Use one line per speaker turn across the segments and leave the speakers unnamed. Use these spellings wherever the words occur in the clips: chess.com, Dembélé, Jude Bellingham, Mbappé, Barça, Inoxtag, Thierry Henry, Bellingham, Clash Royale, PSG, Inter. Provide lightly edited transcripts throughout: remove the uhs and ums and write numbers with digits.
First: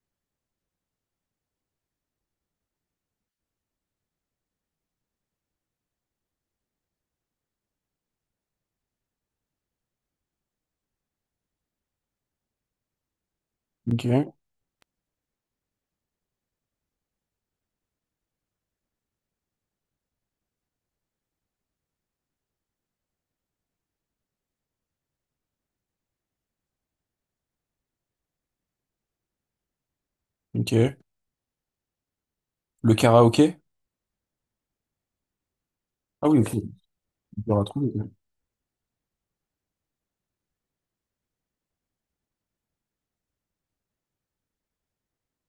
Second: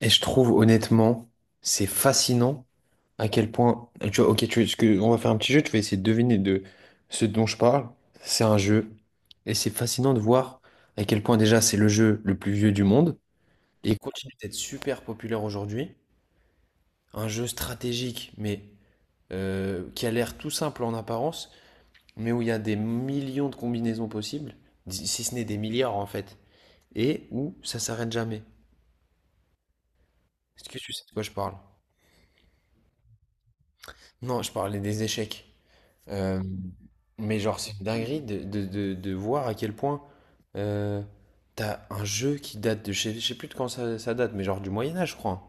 Et je trouve honnêtement, c'est fascinant à quel point. Tu vois, ok, on va faire un petit jeu, tu vas essayer de deviner de ce dont je parle. C'est un jeu. Et c'est fascinant de voir à quel point déjà c'est le jeu le plus vieux du monde. Et il continue
Ok,
d'être super populaire aujourd'hui. Un jeu stratégique, mais qui a l'air tout simple en apparence, mais où il y a des millions de combinaisons possibles, si ce n'est des milliards en fait. Et où ça s'arrête jamais. Est-ce
ok.
que tu sais de quoi je parle?
Le karaoké?
Non, je parlais des échecs.
Ah oui,
Euh,
ok. C'est
mais genre,
dur à
c'est une
trouver, ouais.
dinguerie de voir à quel point euh, t'as un jeu qui date de, je sais plus de quand ça date, mais genre du Moyen Âge, je crois, hein,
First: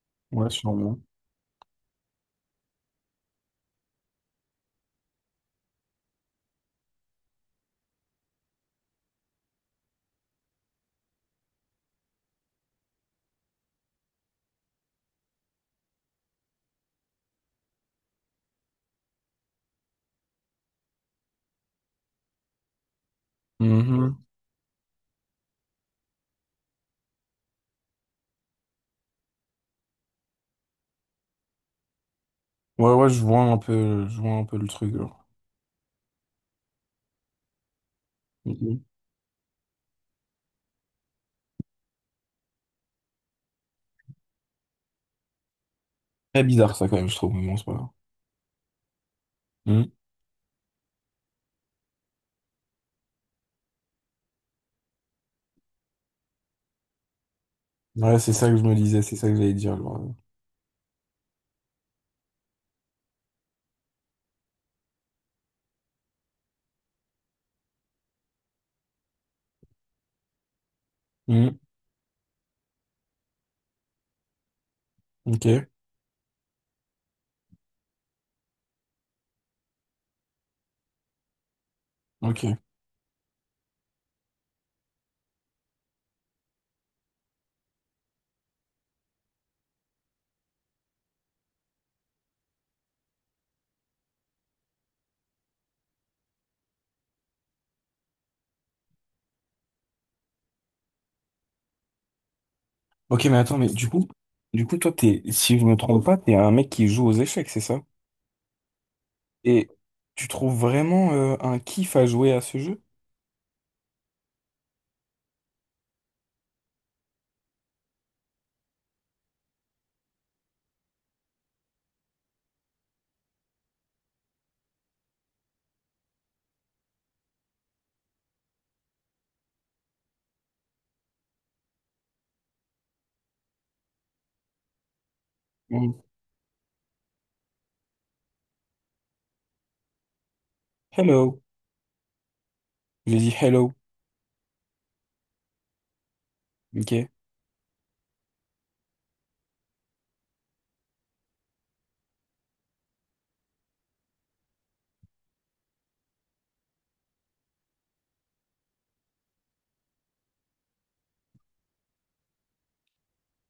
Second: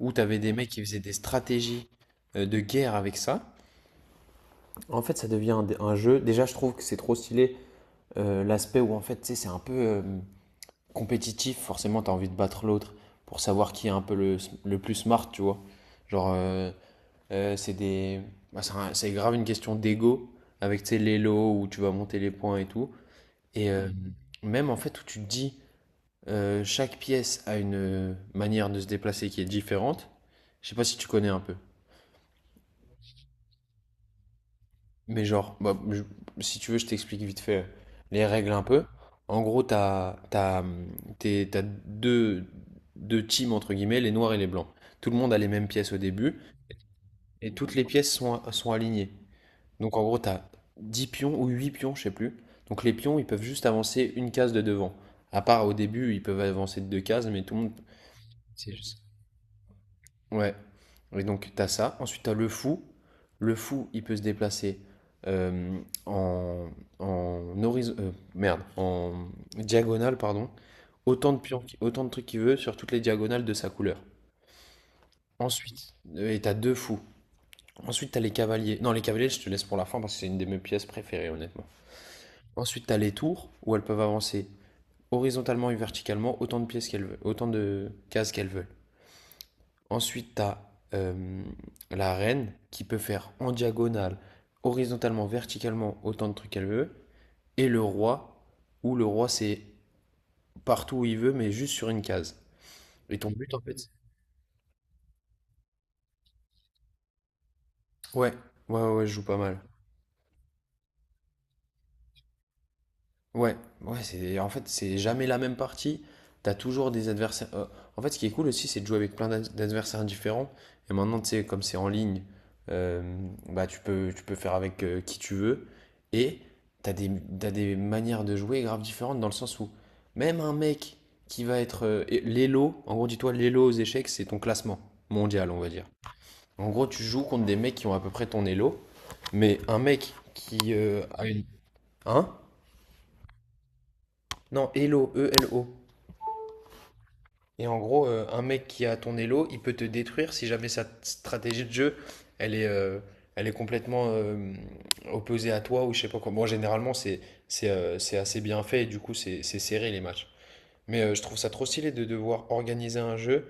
où t'avais
Ouais,
des mecs qui
sûrement.
faisaient des stratégies de guerre avec ça. En fait, ça devient un jeu. Déjà, je trouve que c'est trop stylé l'aspect où en fait, tu sais, c'est un peu compétitif. Forcément, t'as envie de battre l'autre pour savoir qui est un peu le plus smart, tu vois. Genre, euh, c'est des... bah, c'est grave une question d'ego avec, tu sais, les lots où tu vas monter les points et tout. Et euh,
Mhm.
même en fait où tu te dis chaque pièce a une manière de se déplacer qui est différente. Je sais pas si tu connais un peu.
Ouais, ouais, je vois un peu, je vois un peu le truc.
Mais
genre.
genre, bah, si tu veux, je t'explique vite fait les règles un
Mhm.
peu. En gros, t'as deux teams entre guillemets, les noirs et les blancs. Tout le monde a les mêmes pièces au début
Très bizarre, ça, quand même, je trouve, mais
et
bon, c'est pas
toutes les
grave.
pièces sont alignées.
Mhm.
Donc en gros, t'as 10 pions ou 8 pions, je sais plus. Donc les pions, ils peuvent juste avancer une case de devant. À part au début, ils peuvent avancer de deux cases, mais tout le monde.
Ouais, c'est ça que je
C'est
me
juste.
disais, c'est ça que j'allais dire.
Ouais. Et donc t'as ça. Ensuite, t'as le fou. Le fou, il peut se déplacer euh, en, merde, en diagonale, pardon. Autant de
Mhm.
pions, autant de trucs qu'il veut sur toutes les diagonales de sa couleur.
Ok.
Ensuite, t'as deux fous. Ensuite, t'as les cavaliers. Non, les cavaliers, je te laisse pour la fin parce que c'est une de mes pièces préférées, honnêtement.
Ok,
Ensuite, tu as les tours où elles peuvent avancer horizontalement et verticalement autant de pièces qu'elles veulent, autant de cases qu'elles veulent. Ensuite, tu as euh, la reine qui peut faire en diagonale, horizontalement, verticalement autant de trucs qu'elle veut. Et le roi, où le roi c'est partout où il veut, mais juste sur une case. Et
Ok,
ton
mais
but
attends,
en
mais
fait?
du coup, toi, t'es, si je me trompe pas, t'es un mec qui joue aux échecs, c'est ça?
Ouais, ouais, ouais, ouais, je joue pas mal.
Et tu trouves vraiment un kiff à jouer à ce jeu?
Ouais, ouais, c'est, en fait, c'est jamais la même partie. T'as toujours des adversaires. En fait, ce qui est cool aussi, c'est de jouer avec plein d'adversaires différents. Et maintenant, tu sais, comme c'est en ligne, euh, bah, tu peux faire avec qui tu veux. Et t'as des t'as des manières de jouer grave différentes, dans le sens où même un mec qui va être l'élo, en gros, dis-toi, l'élo aux échecs, c'est ton classement mondial, on va dire.
Mhm.
En gros, tu joues contre des mecs qui ont à peu près ton élo, mais un mec qui a
Hello.
une, hein?
J'ai dit hello.
Non, élo, ELO.
Ok,
Et en gros, un mec qui a ton elo, il peut te détruire si jamais sa stratégie de jeu, elle est, elle est complètement opposée à toi, ou je sais pas quoi. Bon, généralement, c'est assez bien fait et du coup, c'est serré, les matchs. Mais je trouve ça trop stylé de devoir organiser un jeu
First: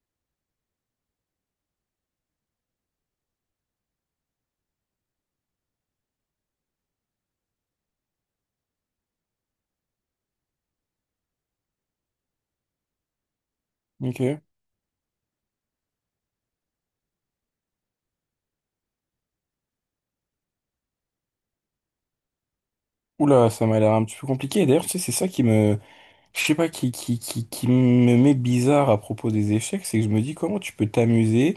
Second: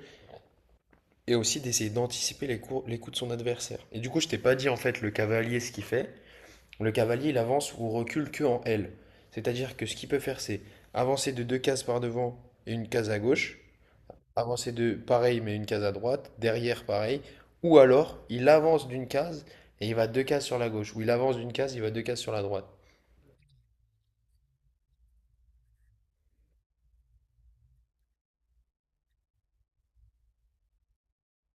et aussi d'essayer d'anticiper les coups de son adversaire. Et du coup, je t'ai pas dit en fait le cavalier ce qu'il fait. Le cavalier, il avance ou recule que en L. C'est-à-dire que ce qu'il peut faire, c'est avancer de deux cases par devant et une case à gauche,
ok.
avancer de pareil mais une case à droite, derrière pareil, ou alors il avance d'une case et il va deux cases sur la gauche, ou il avance d'une case, il va deux cases sur la droite.
Oula, ça m'a l'air un petit peu compliqué. Et d'ailleurs, tu sais, c'est ça qui me, je sais pas, qui me met bizarre à propos des échecs, c'est que je me dis comment tu peux t'amuser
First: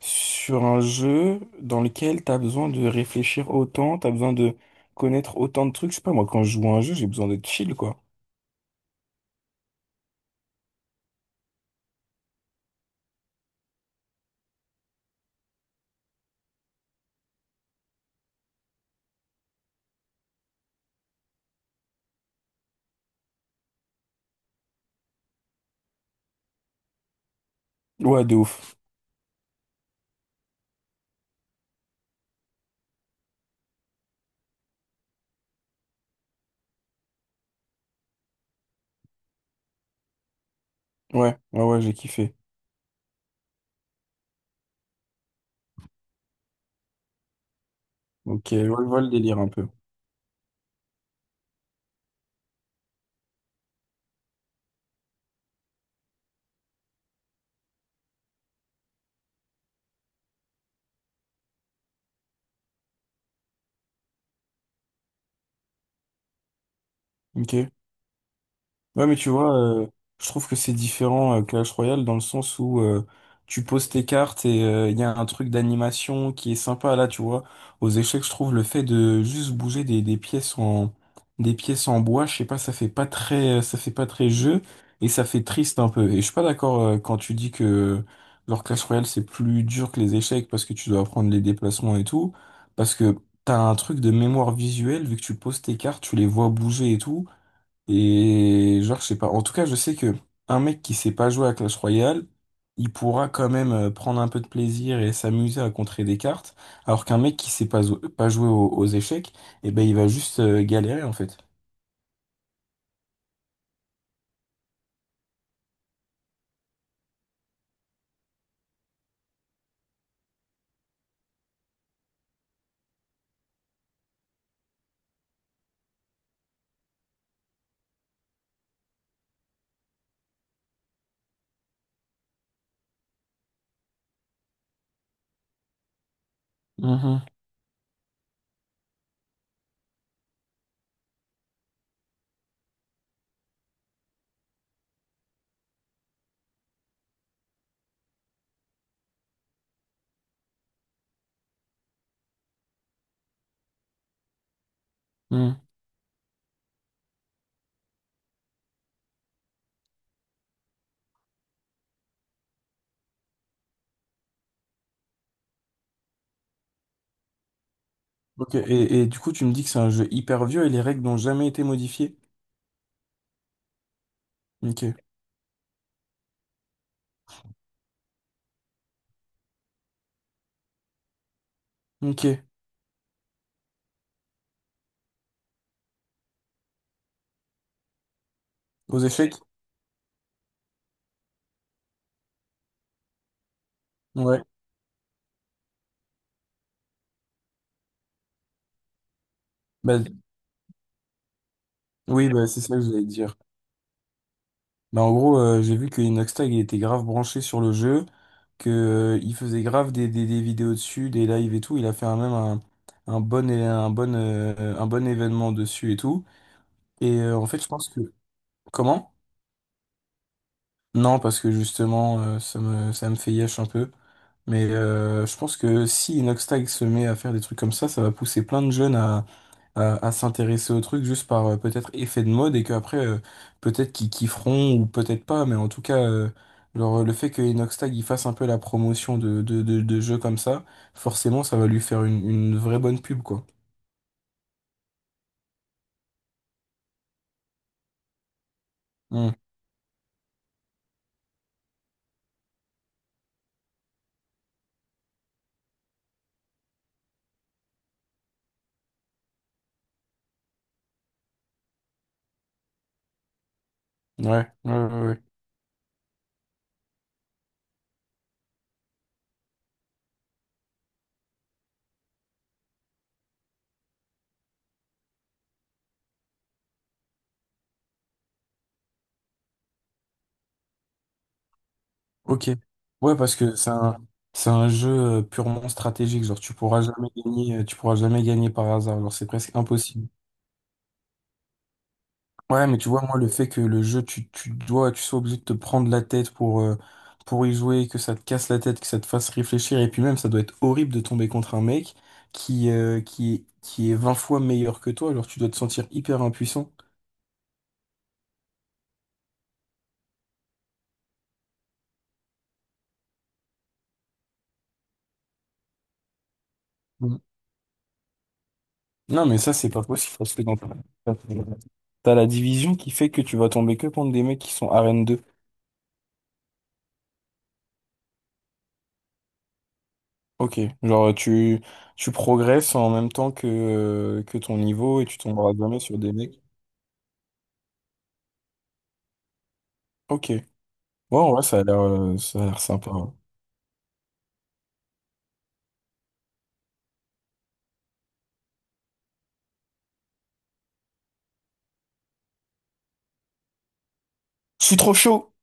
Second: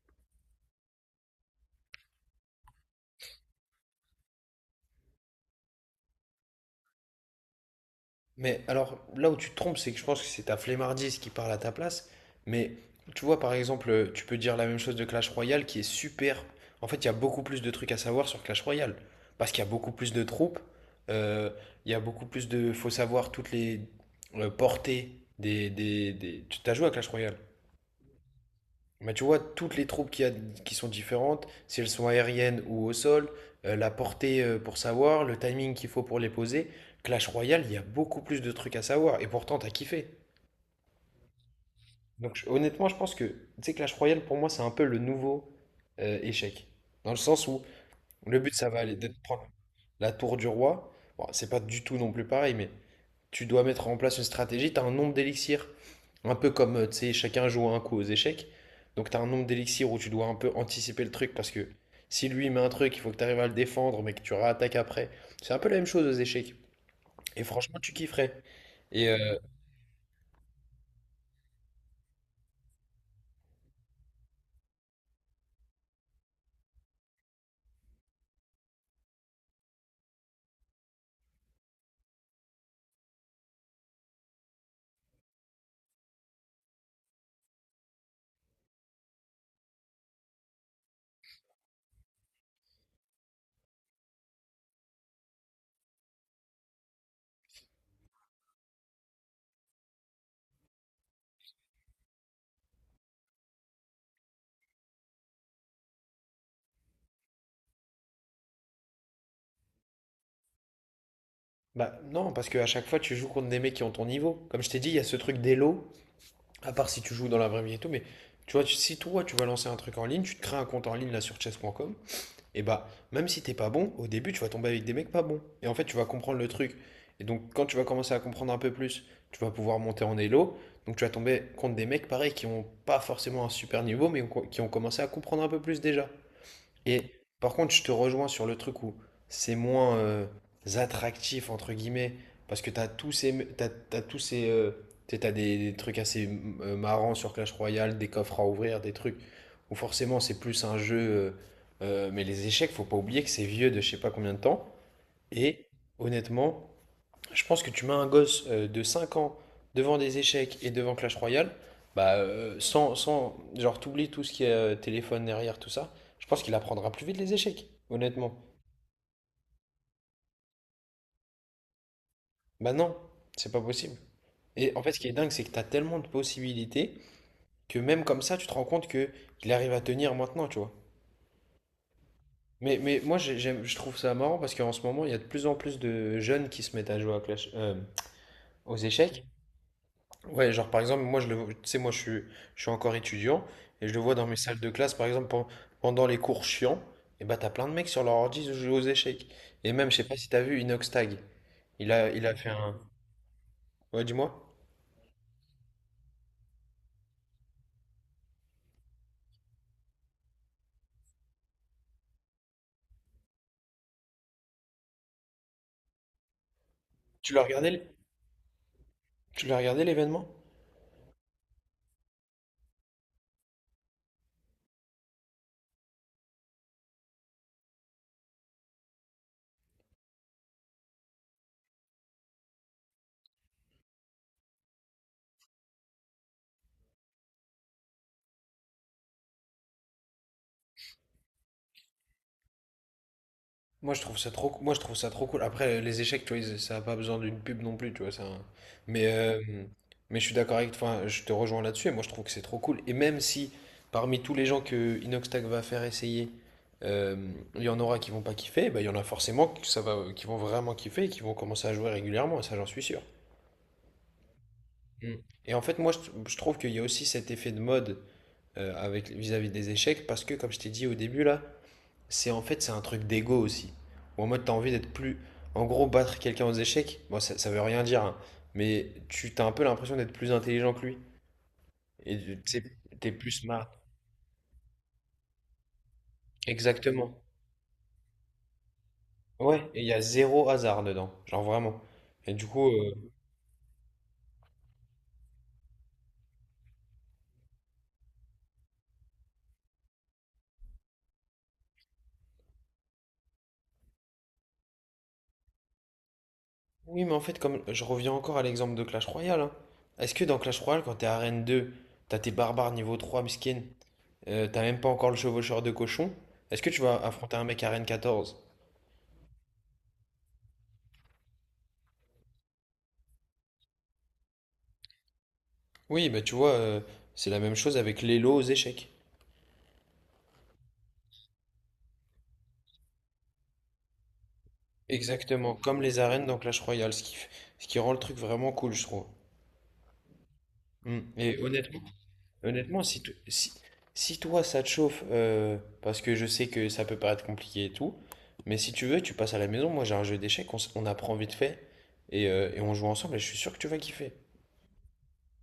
sur un jeu dans lequel t'as besoin de réfléchir autant, t'as besoin de connaître autant de trucs. Je sais pas, moi, quand je joue à un jeu, j'ai besoin d'être chill, quoi.
Mais alors là où tu te trompes, c'est que je pense que c'est ta flemmardise qui parle à ta place. Mais tu vois, par exemple, tu peux dire la même chose de Clash Royale, qui est super. En fait, il y a beaucoup plus de trucs à savoir sur Clash Royale, parce qu'il y a beaucoup plus de troupes, euh, il y a beaucoup plus de... faut savoir toutes les portées. Tu as joué à Clash Royale?
Ouais, de ouf.
Mais tu vois, toutes les troupes qu'il y a, qui sont différentes, si elles sont aériennes ou au sol, la portée, pour savoir le timing qu'il faut pour les poser, Clash Royale, il y a beaucoup plus de trucs à savoir, et pourtant t'as kiffé.
Ouais, ouais, ouais, j'ai kiffé.
Donc honnêtement, je pense que, tu sais, Clash Royale, pour moi, c'est un peu le nouveau échec. Dans le sens où le
Ok,
but, ça va
je
aller
vois le
d'être
délire
prendre
un peu.
la tour du roi. Bon, c'est pas du tout non plus pareil, mais tu dois mettre en place une stratégie, tu as un nombre d'élixirs. Un peu comme, tu sais, chacun joue un coup aux échecs. Donc tu as un nombre d'élixirs où tu dois un peu anticiper le truc parce que si lui met un truc, il faut que tu arrives à le défendre, mais que tu réattaques après. C'est un peu la même chose aux échecs. Et
Ok.
franchement, tu kifferais.
Ouais,
Et
mais tu
euh,
vois, je trouve que c'est différent Clash Royale dans le sens où tu poses tes cartes et il y a un truc d'animation qui est sympa là, tu vois. Aux échecs, je trouve le fait de juste bouger des pièces en des pièces en bois, je sais pas, ça fait pas très ça fait pas très jeu et ça fait triste un peu. Et je suis pas d'accord quand tu dis que leur Clash Royale c'est plus dur que les échecs parce que tu dois apprendre les déplacements et tout, parce que t'as un truc de mémoire visuelle vu que tu poses tes cartes, tu les vois bouger et tout. Et genre, je sais pas. En tout cas, je sais que un mec qui sait pas jouer à Clash Royale, il pourra quand même prendre un peu de plaisir et s'amuser à contrer des cartes, alors qu'un mec qui sait pas, pas jouer aux échecs, eh ben, il va juste galérer en fait.
bah non, parce qu'à chaque fois, tu joues contre des mecs qui ont ton niveau. Comme je t'ai dit, il y a ce truc d'élo, à part si tu joues dans la vraie vie et tout, mais tu vois, si toi, tu vas lancer un truc en ligne, tu te crées un compte en ligne là sur chess.com. Et bah, même si t'es pas bon, au début, tu vas tomber avec des mecs pas bons. Et en fait, tu vas comprendre le truc. Et donc, quand tu vas commencer à comprendre un peu plus, tu vas pouvoir monter en elo. Donc, tu vas tomber contre des mecs, pareil, qui ont pas forcément un super niveau, mais qui ont commencé à comprendre un peu plus déjà. Et
Mhm.
par contre, je te rejoins sur le truc où c'est moins attractif, entre guillemets, parce que t'as tous ces. T'as, t'as tous ces. T'sais, t'as des trucs assez marrants sur Clash Royale, des coffres à ouvrir, des trucs où forcément c'est plus un jeu. Mais les échecs, faut pas oublier que c'est vieux de je sais pas combien de temps.
mhm.
Et honnêtement, je pense que tu mets un gosse de 5 ans devant des échecs et devant Clash Royale, bah, sans, sans, genre, t'oublies tout ce qui est téléphone derrière, tout ça, je pense qu'il apprendra plus vite les échecs, honnêtement.
Ok. Et du coup, tu me dis que c'est un jeu hyper vieux et les règles n'ont jamais été modifiées.
Bah non, c'est pas possible. Et en fait,
Ok.
ce qui est dingue, c'est que t'as tellement de possibilités que même comme ça, tu te rends compte que il arrive à tenir maintenant, tu vois.
Ok.
Mais moi, j'aime, je trouve ça marrant parce qu'en ce moment, il y a de plus en plus de jeunes qui se mettent à jouer à aux
Aux
échecs.
échecs?
Ouais, genre par exemple, tu sais, moi je suis encore étudiant et je le vois dans mes
Ouais.
salles de classe, par exemple, pendant les cours chiants, et bah t'as plein de mecs sur leur ordi jouer aux échecs. Et même, je
Bah
sais pas si t'as vu Inox Tag. Il a, il
oui,
a
bah,
fait
c'est ça
un.
que j'allais dire.
Ouais, dis-moi.
Bah, en gros, j'ai vu que Inoxtag il était grave branché sur le jeu, que il faisait grave des vidéos dessus, des lives et tout. Il a fait un, même un bon, un, bon, un bon événement dessus et tout. Et
Tu l'as
en fait,
regardé,
je pense
l-
que... Comment?
tu l'as regardé, l'événement?
Non, parce que justement, ça me fait yesh un peu. Mais je pense que si Inoxtag se met à faire des trucs comme ça va pousser plein de jeunes à s'intéresser au truc juste par peut-être effet de mode et qu'après peut-être qu'ils kifferont ou peut-être pas, mais en tout cas genre, le fait que Inox il fasse un peu la promotion de jeux comme ça forcément ça va lui faire une vraie bonne pub quoi.
Moi je trouve ça trop cool. Après, les échecs, tu vois, ça a pas besoin d'une pub non plus, tu vois. Ça... hein. Mais
Hmm.
euh, mais je suis d'accord avec, enfin, je te rejoins là-dessus. Et moi je trouve que c'est trop cool. Et même si parmi tous les gens que Inoxtag va faire essayer, euh, il y en aura qui vont pas kiffer, bah, il y en a forcément que ça va, qui vont vraiment kiffer et qui vont commencer à jouer régulièrement. Et ça, j'en suis sûr.
Ouais, ouais, ouais,
Mm.
ouais.
Et en fait, moi je trouve qu'il y a aussi cet effet de mode avec vis-à-vis des échecs, parce que comme je t'ai dit au début là. C'est en fait, c'est un truc d'ego aussi. Ou en mode, t'as envie d'être plus. En gros, battre quelqu'un aux échecs, bon, ça veut rien dire, hein, mais tu t'as un peu l'impression d'être plus intelligent que lui. Et
Ok,
t'sais, t'es
ouais,
plus
parce que
smart.
c'est un jeu purement stratégique, genre tu pourras jamais
Exactement.
gagner tu pourras jamais gagner par hasard, genre c'est presque
Ouais, et il y a
impossible.
zéro hasard dedans. Genre vraiment. Et du
Ouais,
coup.
mais tu vois,
euh,
moi, le fait que le jeu, tu dois, tu sois obligé de te prendre la tête pour y jouer, que ça te casse la tête, que ça te fasse réfléchir, et puis même, ça doit être horrible de tomber contre un mec qui, qui est 20 fois meilleur que toi, alors tu dois te sentir hyper impuissant.
Oui, mais en fait, comme je reviens encore à l'exemple de Clash Royale, hein. Est-ce que dans Clash Royale, quand t'es arène deux, t'as tes barbares niveau 3 miskin, t'as même pas encore le chevaucheur de cochon, est-ce que tu vas
Mm.
affronter un mec arène 14?
Non, mais ça, c'est pas possible, parce que dans t'as la division qui fait que tu vas tomber que contre des mecs qui sont arène 2.
Oui, bah tu vois, c'est la même chose avec les lots aux échecs.
Ok, genre, tu progresses en même temps que ton niveau, et tu tomberas
Exactement,
jamais
comme
sur
les
des
arènes dans
mecs.
Clash Royale, ce qui rend le truc vraiment cool, je trouve.
Ok.
Mm.
Ouais,
Et
ouais, ça a l'air sympa,
si, to-
hein.
si, si toi ça te chauffe, parce que je sais que ça peut paraître compliqué et tout, mais si tu veux, tu passes à la maison, moi j'ai un jeu d'échecs, on apprend vite fait, et on joue ensemble, et je suis sûr que tu vas kiffer.
Je suis trop chaud.